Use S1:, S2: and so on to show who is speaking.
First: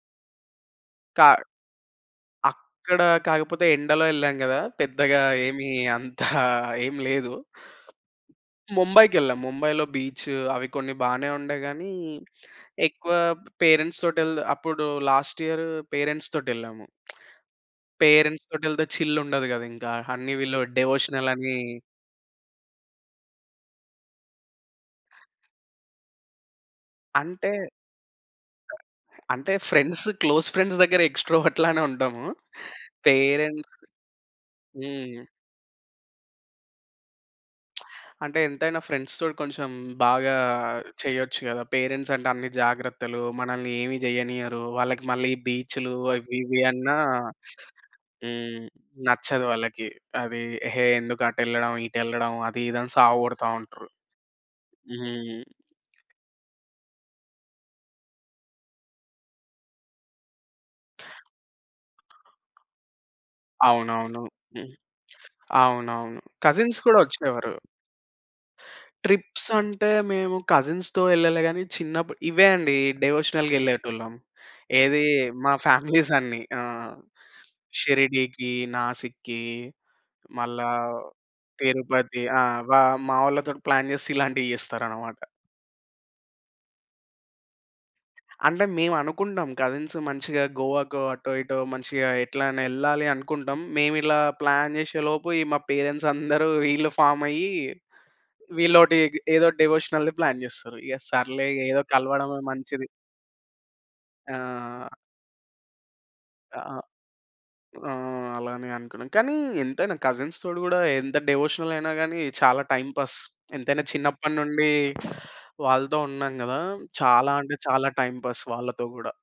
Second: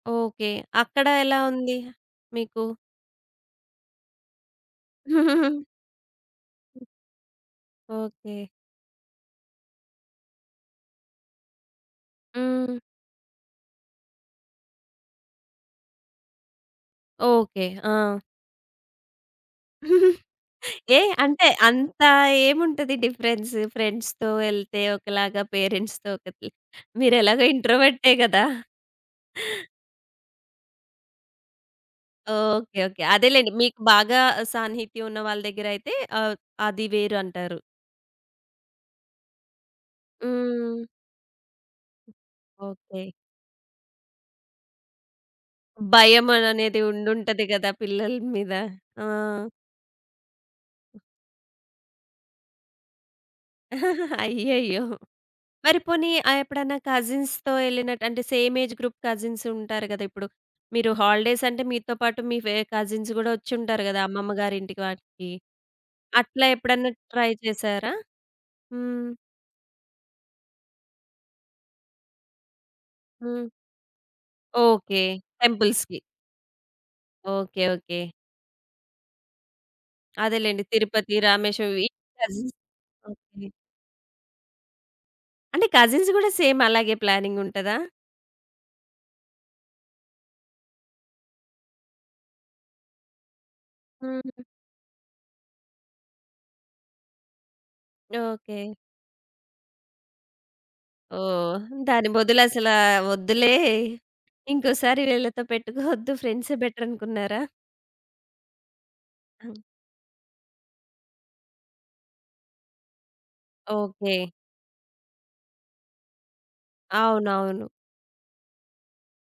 S1: Okay. అక్కడ
S2: కా
S1: ఎలా ఉంది మీకు?
S2: అక్కడ కాకపోతే ఎండలో యెళ్ళాం గదా పెద్దగా ఏమి అంత ఏమి లేదు.
S1: ఓకే.
S2: ముంబైకెళ్ళాం. ముంబై‌లో బీచ్ అవి కొన్ని బానే ఉండే గాని,
S1: హ్మ్.
S2: ఎక్కువ పేరెంట్స్ తోటెల్ద అప్పుడు లాస్ట్ ఇయర్ పేరెంట్స్‌తోటెళ్ళాము.
S1: ఓకే. ఆ!
S2: పేరెంట్స్ తోటెళ్తే చిల్ ఉండదు గదా ఇంకా! అన్ని వీళ్ళు
S1: ఏ? అంటే
S2: డివోషనలని.
S1: అంత ఏముంటది డిఫరెన్స్? ఫ్రెండ్స్‌తో యెళ్తే ఒకలాగా, పేరెంట్స్‌తో ఒకటి. మీరెలాగో
S2: అంటే
S1: ఇంట్రోవర్టే గదా!
S2: అంటే ఫ్రెండ్స్ క్లోజ్ ఫ్రెండ్స్ దెగ్గర ఎక్స్‌ట్రోవర్ట్‌లానే ఉంటాము.
S1: ఓకే. ఓకే. అదేలెండి
S2: పేరెంట్స్
S1: మీకు బాగా సాన్నిహిత్యం
S2: హ్మ్.
S1: ఉన్న వాళ్ళ దెగ్గరయితే ఆహ్, అది వేరు అంటారు.
S2: అంటే ఎంతైనా ఫ్రెండ్స్‌తోటి కొంచెం బాగా
S1: హ్మ్.
S2: చెయ్యొచ్చు గదా. పేరెంట్స్ అంటే అన్ని
S1: ఓకే.
S2: జాగ్రత్తలు మనల్నేమి జెయ్యనియ్యరు. వాళ్ళకి మళ్ళీ బీచ్‌లు
S1: భయం
S2: అవి ఇవి
S1: అననేది
S2: అన్నా
S1: ఉండుంటది గదా పిల్లల మీద.
S2: హ్మ్,
S1: ఆ!
S2: నచ్చదు వాళ్ళకి. అది "హే! ఎందుకు అటెళ్ళడం ఇటెళ్ళడం" అది ఇది అని సావగొడతా ఉంటరు.
S1: అయ్యయ్యో!
S2: హ్మ్.
S1: మరి పోనీ ఆ ఎప్పుడన్నా కజిన్స్‌తో యెళ్ళినట్టు అంటే సేమ్ ఏజ్ గ్రూప్ కజిన్స్ ఉంటారు గదా ఇప్పుడు. మీరు హాలిడేస్ అంటే మీతో పాటు మీ వేరె కజిన్స్ గూడా వోచ్చుంటారు గదా
S2: అవునవును.
S1: అమ్మమ్మ
S2: హ్మ్.
S1: గారింటికి వాటికి.
S2: అవునవును.
S1: అట్లా
S2: కజిన్స్
S1: ఎప్పుడన్నా
S2: కూడా
S1: ట్రై
S2: వచ్చేవారు.
S1: చేసారా? హ్మ్.
S2: ట్రిప్స్ అంటే మేము కజిన్స్‌తో యెళ్ళలే గాని చిన్నప్పుడు ఇవే అండి
S1: హ్మ్.
S2: డివోషనల్‌గా యెళ్ళేటోళ్ళం.
S1: ఓకే.
S2: ఏదీ మా
S1: టెంపుల్స్‌కి.
S2: ఫ్యామిలీసన్నీ. ఆ!
S1: ఓకే. ఓకే.
S2: షిరిడీకి, నాసిక్‌కి,
S1: అదేలెండి
S2: మళ్ళా
S1: తిరుపతి, రామేశ్వరం ఈ
S2: తిరుపతి. ఆ!
S1: కజిన్స్
S2: వా మా
S1: ఓకే.
S2: వాళ్ళతోటి ప్లాన్ జేస్తే ఇలాంటియి జెస్తారన్నమాట.
S1: అంటే కజిన్స్ గూడా సేమ్ అలాగే ప్లానింగ్ ఉంటదా?
S2: అంటే మేమనుకుంటాం కజిన్స్ మంచిగా గోవా‌కో అటో ఇటో మంచిగా ఎట్లైనా యెళ్ళాలి అనుకుంటాం. మేమిలా
S1: హ్మ్.
S2: ప్లాన్ జేసే‌లోపు ఈ మా పేరెంట్సందరూ ఈళ్ళు ఫార్మయ్యి
S1: ఓకే.
S2: వీళ్లొటి ఏదో డివోషనల్‌ది ప్లాన్ జేస్తారు. ఇగ సర్లే ఇగ
S1: ఓహ్!
S2: ఏదో
S1: దాని
S2: కలవడమే
S1: బదులు అసల
S2: మంచిది.
S1: వద్దులే
S2: ఆ!
S1: ఇంకోసారి వీళ్ళతో పెట్టుకోవద్దు ఫ్రెండ్సే
S2: ఆ!
S1: బెటర్ అనుకున్నారా?
S2: ఆ! అలానే అనుకున్నాం. కానీ
S1: హ్మ్.
S2: ఎంతైనా కజిన్స్‌తోటి గూడా ఎంత డివోషనలయినా గాని చాలా టైమ్ పాస్. ఎంతైనా
S1: ఓకే.
S2: చిన్నప్పటి నుండి వాళ్ళతో ఉన్నాం గదా చాలా అంటే
S1: అవునవును.
S2: చాలా టైమ్ పాస్ వాళ్ళతో గూడా.